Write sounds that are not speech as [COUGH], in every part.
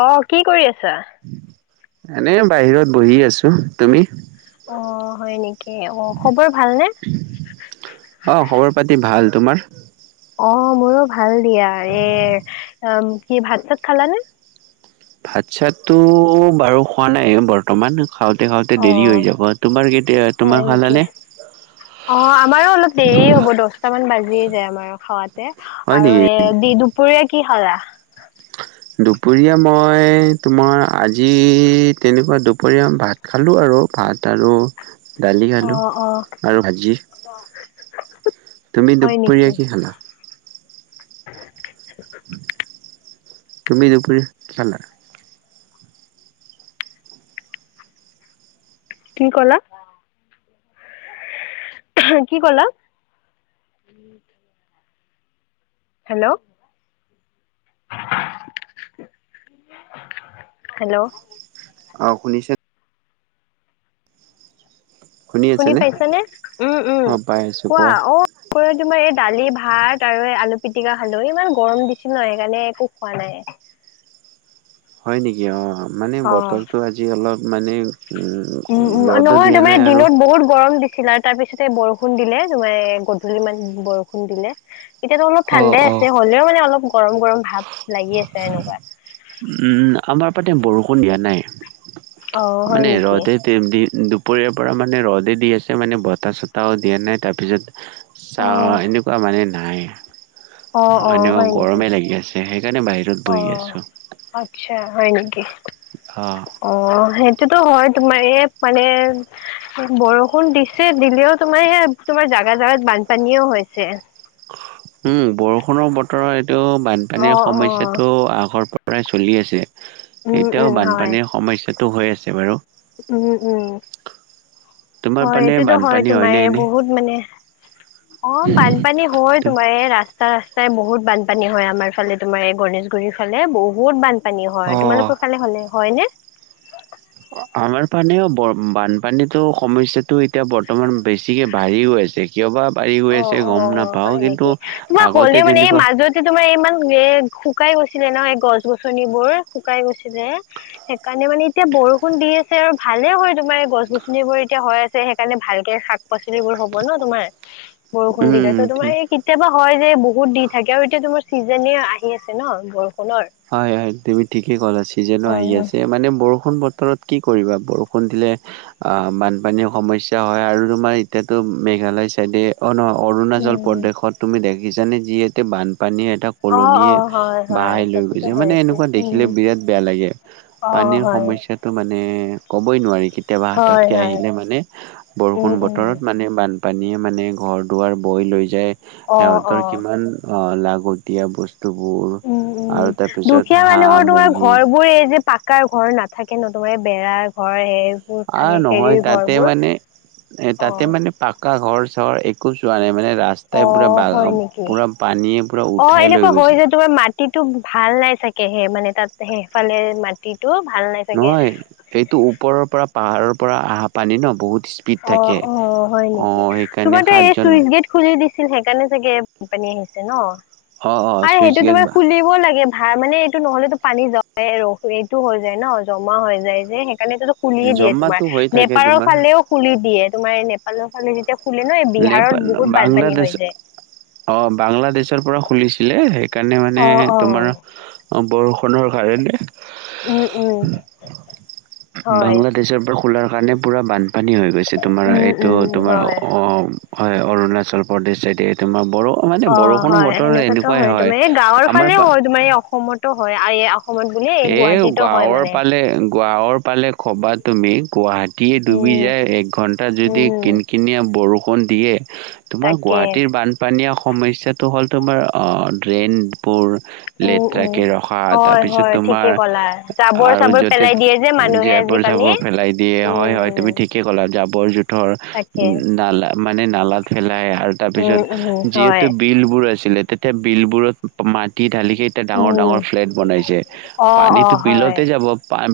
অ কি কৰি আছা? এনে বাহিৰত বহি আছো তুমি অ হয় নেকি অ খবৰ ভালনে? অ খবৰ পাতি ভাল তোমাৰ? অ মোৰো ভাল দিয়া এ, কি ভাত চাত খালানে? ভাত চাতটো বাৰু খোৱা নাই বৰ্তমান। খাওঁতে খাওঁতে অ দেৰি হৈ যাব তোমাৰ কেতিয়া হয় তোমাৰ নেকি? খালানে অ আমাৰো অলপ দেৰি হ'ব দহটা মান বাজিব‌ বাজিয়েই যায় আমাৰ খাৱাতে হয় আৰু, নেকি এ দি দুপৰীয়া কি খালা? দুপৰীয়া মই তোমাৰ আজি তেনেকুৱা দুপৰীয়া ভাত খালোঁ আৰু ভাত তাত আৰু দালি অ আলু অ আৰু ভাজি। তুমি হয় নেকি? দুপৰীয়া কি খালা? [INAUDIBLE] তুমি দুপৰীয়া কি খালা? কি কলা? কি কলা? হেল্ল'! হেল্ল'! আহ, শুনিছে? শুনি পাইছা নে? উম উম। অ পাই আছো কোৱা। দুপৰীয়া অ' তোমাৰ এই দালি, ভাত আৰু আলু। পিটিকা খালো ইমান গৰম দিছে ন, সেইকাৰণে একো খোৱা নাই। হয় নেকি? অঁ মানে অ বতৰটো আজি অলপ মানে উম উম ৰ'দো নহয়, দিয়া নাই তোমাৰ আৰু দিনত বহুত গৰম দিছ চিলাৰ তাৰ পিছতে বৰষুণ দিলে তোমাৰ গধূলি মান বৰষুণ দিলে। এতিয়াতো অলপ ঠাণ্ডাই আছে, হলেও মানে অলপ গৰম গৰম ভাৱ লাগি আছে এনেকুৱা। আমাৰ পাতে বৰষুণ দিয়া নাই, অ হয় মানে নেকি ৰ'দে দি [UNINTELLIGIBLE] দুপৰীয়াৰ পৰা মানে ৰ'দে দি আছে মানে বতাহ-চতাহও দিয়া নাই। তাৰপিছত, অ চাহ এনেকুৱা মানে নাই, অ অ এনেকুৱা হয় নেকি গৰমেই লাগি আছে। সেইকাৰণে বাহিৰত অ বহি আছোঁ। আচ্ছা, হয় নেকি? অ' সেই টোতো হয় তোমাৰ এ মানে বৰষুণ দিছে, দিলেও তোমাৰ সেইয়া তোমাৰ জাগা-জাগাত বানপানীও হৈছে। উম, বৰষুণৰ বতৰত এইটো অ বানপানীৰ অ সমস্যাটো আগৰ পৰাই চলি আছে। উম এতিয়াও উম বানপানীৰ সমস্যাটো হৈ আছে বাৰু। উম-উম তোমাৰ হয় পানে এইটোতো হয় বানপানী তোমাৰ হয়নে এনে? বহুত মানে অ, বানপানী হয় তো- তোমাৰ এই ৰাস্তা-ৰাস্তা ঠাই বহুত বানপানী হয় আমাৰ ফালে তোমাৰ এই গণেশগুৰিৰ ফালে বহুত বান পানী হয় অ', তোমালোকৰ খালে হ'লে হয় নে? আমাৰ পানেও বৰ বানপানীতো সমস্যাটো এতিয়া বৰ্তমান বেছিকে বাঢ়ি গৈ আছে কিয় বা? বাঢ়ি গৈ আছে অ', গম অ', নাপাওঁ হয় কিন্তু নেকি তোমাৰ আগতে হলেও মানে এই তেনেকুৱা মাজতে তোমাৰ ইমান শুকাই গৈছিলে নহ গছ-গছনিবোৰ শুকাই গৈছিলে সেইকাৰণে মানে এতিয়া বৰষুণ দি আছে আৰু ভালে হয় তোমাৰ গছ-গছনিবোৰ এতিয়া হয় আছে সেইকাৰণে ভালকে শাক-পাচলিবোৰ হ'ব ন তোমাৰ। বৰষুণ দিলে উম ত তোমাৰ তুমি- এই কেতিয়াবা হয় যে বহুত দি থাকে আৰু এতিয়া তোমাৰ চিজনে আহি আছে ন বৰষুণ হয়-হয় তুমি ঠিকেই ক'লাছি যেনো অ আহি আছে মানে বৰষুণ বৰত কি কৰিবা বৰষুণ দিলে অ, বানপানীৰ সমস্যা হয় আৰু তোমাৰ এতিয়াতো ম মেঘালয় চাইডে অ, নহ অৰুণাচল উম প্ৰদেশত তুমি দেখিছাানে যিহেতু বানপ পানী এটা অ', কলনীয়ে অ', হয়, হয় বাহাই লৈ গৈ তাতোতো যে হৈ মানে আছে এনেকুৱা দেখিলে উম, বিৰাট বেয়া লাগে অ', পানীৰ হয়। সমস্যাটো মানে ক'বই নোৱাৰি। কেতিয়াবা হয়, হাততকে হয়, আহিলে মানে বৰষুণ উম, উম, বতৰত মানে বান পানীয়ে মানে ঘৰ দুৱাৰ বই লৈ যায় অ', সিহঁতৰ অ', কিমান লাগতীয়া বস্তুবোৰ উম, উম। আৰু তাৰপিছত দুখীয়া হাঁহ, মানুহৰ তোমাৰ মুৰ্গী ঘৰ বোৰে এই যে পাক কাৰ ঘৰ নাথাকে নতুমে বেৰা ঘৰ হ আহ নহয় তাতে মানে এ তাতে অ', মানে পাক এটা ঘৰ চহৰ একো যোৱা নাই মানে ৰাস্তাই পূৰা অ', হয় [UNINTELLIGIBLE] নেকি? পূৰা পানীয়ে পুৰা উঠাই লৈ গৈছে। তিটো ভাল নাই চাগেহে মানে তাত সেইফালে মাটিত নহয় এইটো ওপৰৰ পৰা পাহাৰৰ পৰা অহা পানী ন বহুত স্পীড অ থাকে অ হয় নেকি অ' সেইকাৰণে তোমাৰটো এই সাতজন চুইচ গেট খুলি দিছ ছিল সেইকাৰণে চাগে বানপানী আহিছে ন অ' অ' আৰু চুইচ সেইটো গেট তোমাৰ খুলিবও লাগে। হাৰ মানে এইটো নহলেতো পানী [UNINTELLIGIBLE] এইটো হৈ যায় ন জমা হৈ যায় যে কাৰণে খুলিযয়ে দিয়ে তোমাৰ জমাটো হৈ থাকে নেপালৰ তোমাৰ ফালেও খুলি দিয়ে তোমাৰ নেপালৰ ফালে যেতিয়া খুলে ন এই নেপ বিহাৰত বহুত বানপানী বাংলাদেশ হৈ যায় অ বাংলাদেশৰ পৰা খুলিছিলে সেই সেইকাৰণে মানে অ অ তোমাৰ অ বৰষুণৰ কাৰণে উম উম হয় বাংলাদেশৰ পৰা খোলাৰ কাৰণে পুৰা বান পানী হৈ গৈছে তোমাৰ উম এইটো উম তোমাৰ হয় অ হয় অৰুণাচল প্ৰদেশ চাইদে, এই তোমাৰ বৰ মানে অ বৰষুণৰ হয় বতৰ সেনেকুৱাতো এনেকুৱাই হয় তোমাৰ এই গাঁৱৰ ফালেও আমাৰ হয় তোমাৰ এই অসমতো হয় আৰু এই অসমত বোলে এই এ গুৱাহাটীতো হয় গাঁৱৰ মানে পালে গাঁৱৰ পালে খবা তুমি গুৱাহাটীয়ে ডুবি উম যায়। এক ঘণ্টা যদি উম কিন কিনিয়া বৰষুণ দিয়ে, তোমাৰ তাকে গুৱাহাটীৰ বানপানী সমস্যাটো হ'ল তোমাৰ অ ড্ৰেইনবোৰ উম উম লেতেৰাকে ৰখা হয় তাৰপিছত হয় ঠিকে ক'লা জাবৰ আৰু চাবৰ যতে পেলাই দিয়ে যে মানুহে জীয়পৰ আজিকালি চাপৰ পেলাই দিয়ে হয় উম হয় তুমি উম ঠিকে লা জাবৰ জোথৰ তাকে উ নালা মানে নালাত ফেলাই আৰু উম তাৰপিছত উম হয় যিহেতু বিল বোৰ আছ ছিলে তেতিয়া বিল বোৰত মাটি ঢালিকে এতিয়া ডাঙৰ উম ডাঙৰ ফ্লেট বনাইছে। অ অ পানীতো হয়। বিলতে যাব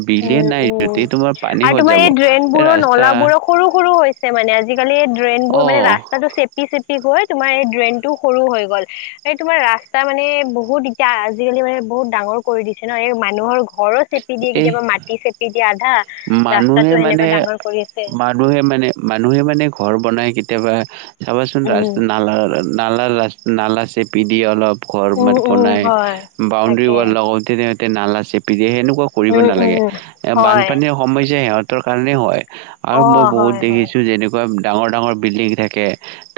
বিলে নাই উম উম যদি তোমাৰ পানী আৰু ক'ত তোমাৰ যাব এই ড্ৰেইন এই বোৰো ৰাস্তা নলাবোৰো সৰু সৰু হৈছে মানে। আজিকালি এই ড্ৰেইন বোৰ অ মান ৰাস্তাটো চেপি চেপি গৈ তোমাৰ এই ড্ৰেইনটো সৰু হৈ গ'ল, এই তোমাৰ ৰাস্তা মানে বহুত এতিয়া আজিকালি মানে বহুত ডাঙৰ ৰ কৰি দিছে ন এই মানুহৰ ঘৰৰ চেপি দিয়ে এই কেতিয়াবা মাটি চেপি দিয়ে আধা ৰাস্তাটো মানুহে সেনেকুৱা মানে ডাঙৰ কৰি আছে মানুহে মানে মানুহে মানে ঘৰ বনাই কি কেতিয়াবা চাবাচোন ৰাস্ত উম, নালা নালা ৰাত নালা চেপি দিয়ে অলপ ঘৰ উম, মানে উম, পনাই হয় বউণ্ডি তাকে ৱাল লগতে নালা চে পিধে সেনেকুৱা কৰিব উম, নালাগে, উম, হয় বানপানীৰ সমস্যা সিহঁতৰ কাৰণেই হয়। আৰু মই অ', হয়, বহুত হয়, দেখিছো যেনেকুৱা ডাঙৰ ডাঙৰ বিল্ডিং থাকে।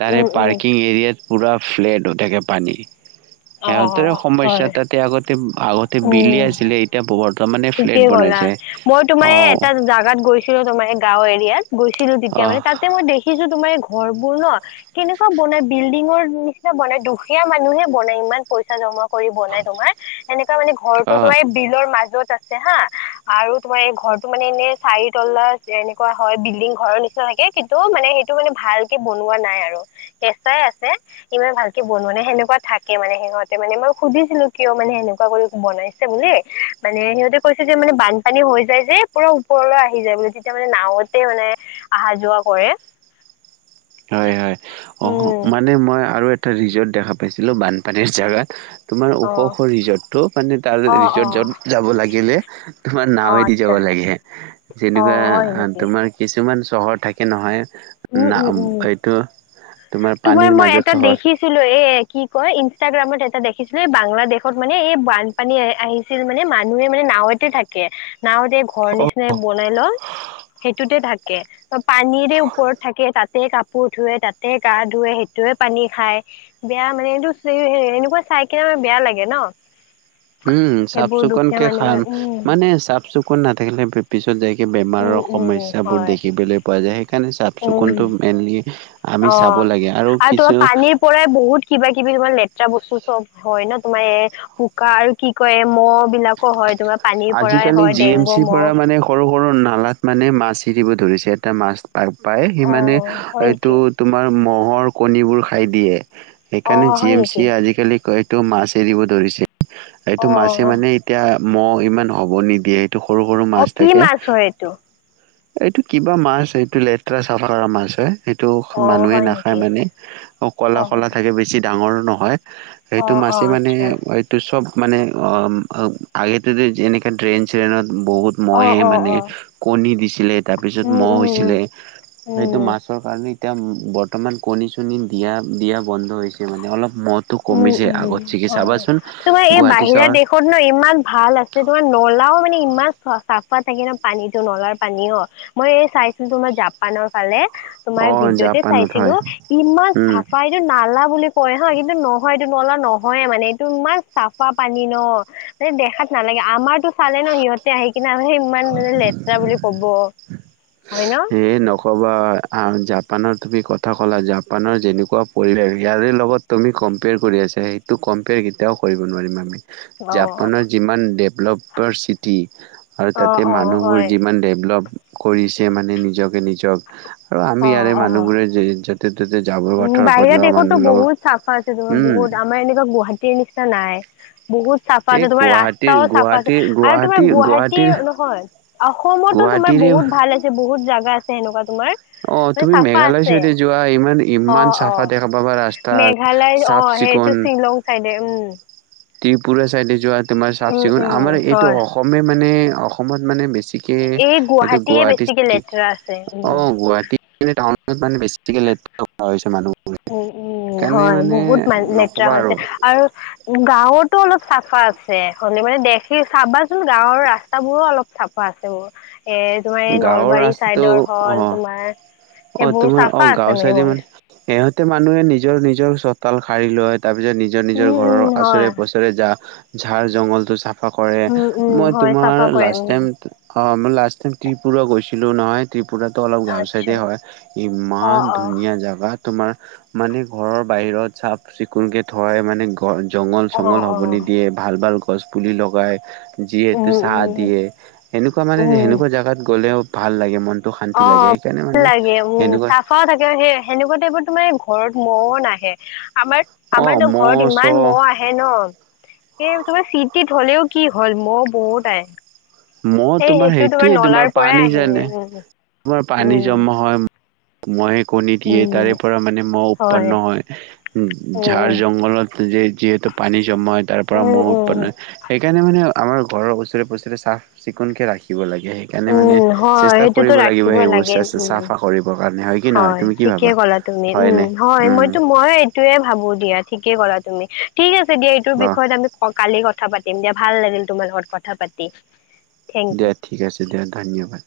তাৰে উম, উম, পাৰ্কিং এৰিয়াত পুৰা ফ্লেট হৈ থাকে পানী। সিহঁতেৰে অ', সমস্যা হয়, তাতে আগতে আগতে বিলি আছিলে এতিয়া বব ঠিকে ক'লা মইতো মায়ে এটা জাগাত গৈছিলো তোমাৰ গাঁও এৰিয়াত গৈছিলো তেতিয়া অ মানে তাতে মই দেখিছো তোমাৰ ঘৰবোৰ ন' কেনেকুৱা বনাই বিল্ডিঙৰ নিচিনা বনাই দুখীয়া মানুহে বনাই ইমান পইচা জমা কৰি বনাই তোমাৰ সেনেকুৱা মানে ঘৰটোতো অ তোমাৰ বিলৰ মাজত আছে হা। আৰু তোমাৰ এই ঘৰটো মানে এনেই চাৰি তলা এনেকুৱা হয় বিল্ডিং ঘৰৰ নিচিনা থাকে কিন্তু মান সেইটো মানে ভালকে বনোৱা নাই আৰু কেঁচাই আছে ইমান ভালকে বনোৱা নে সেনেকুৱা থাকে মানে মানে সিহঁতে মানে মই সুধিছিলো কিয় মানে সেনেকুৱা কৰি বনাইছে বুলি মানে সিহঁতে কৈছে যে মানে বানপানী হৈ যায় যে পুৰা ওপৰলৈ আহি যায় বোলে তেতিয়া মানে নাৱতে মানে আহা যোৱা কৰে। হয়, হয় অ', উম মানে মই আৰু এ এটা ৰিজৰ্ট দেখা পাইছিলো বানপানীৰ জেগাত। তোমাৰ অ ওখ ওখ ৰিজৰ্টটো মানে তাৰ অ অ ৰিজৰ্ট য'ত যাব লাগিলে তোমাৰ অ নাৱে দি যাব আচ্ছা লাগে অ যেনেকুৱা হয় নেকি তোমাৰ কিছুমান চহৰ থাকে নহয়। উম, না উম, উম এইটো তোমাৰ পানীৰ মই মাজত এটা চহৰ দেখিছিলো এই এ কি কয় ইনষ্টাগ্ৰামত এটা দেখিছিলো এই বাংলাদেশত মানে এই বানপানী আহিছিল মানে মানুহ মানে নাৱতে থাকে। নাৱতে ঘৰ নিচিননাাই বনাই লম সেইটোতে থাকে, পানীৰে ওপৰত থাকে তাতে কাপোৰ ধুৱে তাতে গা ধুৱে সেইটোৱে পানী খায় বেয়া মানে এ এনেকুৱা চাই কিনে আমাৰ বেয়া লাগে ন উম চাফ সেইবোৰ চুকুন দুখীয়া কে মানুহে হান উম মান চাফ চুকুন নাথাকিল পিছ উম বেমাৰৰ উম সমস্া বোৰ হয় দেখ যায় উম চাফল অ আৰু তোমাৰ পানীৰ পৰাই বহুত কিবা কিবি হয় বস্তু চব হয় ন তোমাৰ এ পোকা আৰু কি কয় এ মহ' বিলাকো হয় তোমাৰ পানীৰ পৰাই আজিকালি হয় জি এম ডেংগু চিৰ মহ পৰা মানে সৰু সৰু নালাত মানে মাছ এৰিব ধৰিছে এটা মাছ পা পায় সি অ মানে হয় এইটো নেকি তোমাৰ মহ'ৰ কণীবোৰ খাই দিয়ে অ সেকাৰণে জি হয় এম নেকি চিয়ে আজিকালি কয়টো মাছ এৰিব ধৰিছে এইটো অ মাছে মানে এতিয়া মহ ইমান হ'ব নিদিয়ে ত সৰু সৰু অ মাছ কি থাকে মাছ হয় এইটো এইটো কিবা মাছ এইটো লেতেৰা চাফা কৰা মাছ হয় সেইটো অ মানুহে হয় নাখায় নেকি মানে অ ক'লা ক'লা থাকে বেছি ডাঙৰ নহয় অ সেইটো অ মাছে মানে আচ্ছা এইটো চব মানে অ আগে যদি এনেকে ড্ৰেইন চ্ৰেইনত বহুত অ মহে অ মানে অ কণী দিছিলে তাৰপিছত উম মহ উম হৈছিলে উম সেইটো মাছৰ কাৰণে এতিয়া বৰ্তমান কণী চণী দিয়া দিয়া বন্ধ হৈছে মানে অলপ মহটো উম কমিছে উম আগত চিকি হয় চাবাচোন তোমাৰ এই গুৱাহাটী বাহিৰা চহৰ দেশত ন ইমান ভাল আছ যে তোমাৰ নলাও মানে ইমান চা চাফা থাকে ন পানীটো নলাৰ পানীও মই চাইছিলো তোমাৰ জাপানৰ ফালে তোমাৰ অ ভিডিঅ'তে জাপানত চাইছিলো হয় ইমান উম চাফা ইটো নালা বুলি কয় হা কি এইটো নহয় এইটো নলা নহয় মানে এইটো ইমান চাফা পানী ন মানে দেখাত নালাগে আমাৰতো চালে ন, সিহতে আহি কিনে ইমান মানে লেতেৰা বুলি কব। হয় ন এ নকবা আ' জাপানত তুমি কথা ক'লা, জাপানৰ যেনেকুৱা পৰিৱেশ ইয়াৰে লগত তুমি কম্পেয়াৰ কৰি আছা। সেইটো কম্পেয়াৰ কেতিয়াও কৰিব নোৱাৰিম আমি, অ অ জাপানৰ যিমান ডেভলপাৰ চিটি। আৰু অ', তাতে অ', মানুহবোৰ হয় যিমান ডেভলপ কৰিছে মানে নিজকে নিজক। আৰু আমি অ', ইয়াৰে অ', মানুহবোৰে য'তে-ত'তে উম, বাহিৰা দেশতটো বহুত চাফা আছে ধৰা উম বহুত, আমাৰ এনেকা গুৱাহাটীৰ নিচিনা নাই। বহুত চাফা এই আছে, তোমাৰ গুৱাহাটীৰ ৰাস্তাও চাফা আছে। গুৱাহাটীৰ আৰু গুৱাহাটী তোমাৰ গুৱাহাটী গুৱাহাটীৰ নহয় অসমতো তো তোমাৰ গুৱাহাটীৰে বহুত ভাল আছে, বহুত জাগা আছে সেনেকুৱা তোমাৰ অ মানে তুমি চাফা মেঘালয় আছে। চাইডে যোৱা ইমান ইমান অ' চাফা অ' দেখা পাবা ৰাস্তা মেঘালয়ত, চাফ অ' সেইটো চিকুণ শ্বিলং চাইডে। উম! ত্ৰিপুৰা চাইডে যোৱা তোমাৰ উম, চাফ-চিকুণ, উম, আমাৰ এইটো হয়। অসমে মানে অসমত মানে বে ছিকে এই এইটো গুৱাহাটীয়ে গুৱাহাটী বেছিকে চিটি, লেতেৰা আছে উম। অ' গুৱাহাটী টাউনত মানে বেছিকে লেতেৰা কৰা হৈছে মানুহ। উম, উম সেইকাৰণে হয়, মানে বহুত মান লেতেৰা হৈছে। আৰু গাঁৱত টো অলপ চাফা আছে, হলে মানে দেখি চাবাচোন গাঁৱৰ ৰাস্তাবোৰো অলপ চাফা আছে। এ তোমাৰ এই গাঁৱৰ নলবাৰী ৰাস্তাটো চাইডৰ হল অ তোমাৰ। অ' সেইবোৰ তোমাৰ, চাফা অ' আছে গাঁও চাইডে মোৰ মানে সেহঁত তে মানুহে নিজৰ নিজৰ চোতাল সাৰি লয়, তাৰ পিছত নিজৰ নিজৰ উম ঘৰৰ উম হয় আচৰে-পাছৰে জা ঝাৰ জংঘলটো চাফা কৰে, উম উম মই হয় চাফা তোমাৰ কৰিম লাষ্ট টাইম। অ' মই লাষ্ট টাইম ত্ৰিপুৰা গৈছিলো নহয়। ত্ৰিপ পুৰাতো অলপ গাঁও আচ্ছা চাইডে হয়, অ ইমান অ ধুনীয়া জাগাত। তোমাৰ মানে ঘৰৰ বাহিৰত চাফ-চিকুণকে থয় মানে। অ জংঙল-চংঙল অ হব নিদিয়ে, ভাল ভাল গছ পুলি লগাই। উম যিহেতু চাহ উম দিয়ে সেনেকুৱা মানে উম সেনেকুৱা জেগাত গ'লেও ভাল লাগে মন অ ভাল লাগে উম চাফাও থাকে সেই সেনেকুৱা টাইপৰ তোমাৰ ঘৰত মন আহে আমাৰ অ' আমাৰতো মহ ঘৰত ইমান মহ চহ আহে ন সেই তোমাৰ চট টিত হ'লেও কি হ'ল মহ বহুত আহে মহ সেই তোমাৰ সেইটো সেইটোৱে তোমাৰ নলাৰ পৰাই পানী জানে আহে তোমাৰ পানী উম জমা হয় মহে কণী উম দিয়ে উম তাৰে পৰা মানে মহ উৎপন্ন হয় ঝাৰ উম জংঘলত যে যিহেতু পানী জমা হয় তাৰ উম পৰা উম মহ' উম উৎপন্ন হয় সেইকাৰণে মানে আমাৰ ঘৰৰ ওচৰে পুচৰে চাফ চিকুণকে ৰাখিব লাগে সেইকাৰণে মানে উম হয় চেষ্টা সেইটোতো কৰিব লাগিব ৰাখিবই সেইবোৰ লাগে চেছ উম চাফা কৰিবৰ কাৰণে হয় কি নহয় হয় তুমি কি ঠিকে ভাবা? ক'লা তুমি উম হয়নে হয় উম মইতো মই এইটোয়ে ভাবো দিয়া ঠিকেই কৰা তুমি ঠিক আছে দিয়া এইটো অ' বিষয়ত আমি কালি ক কথা পাতিম দিয়া ভাল লাগিল তোমাৰ লগত কথা পাতি থেংক ইউ দিয়া ঠিক আছে দিয়া ধন্যবাদ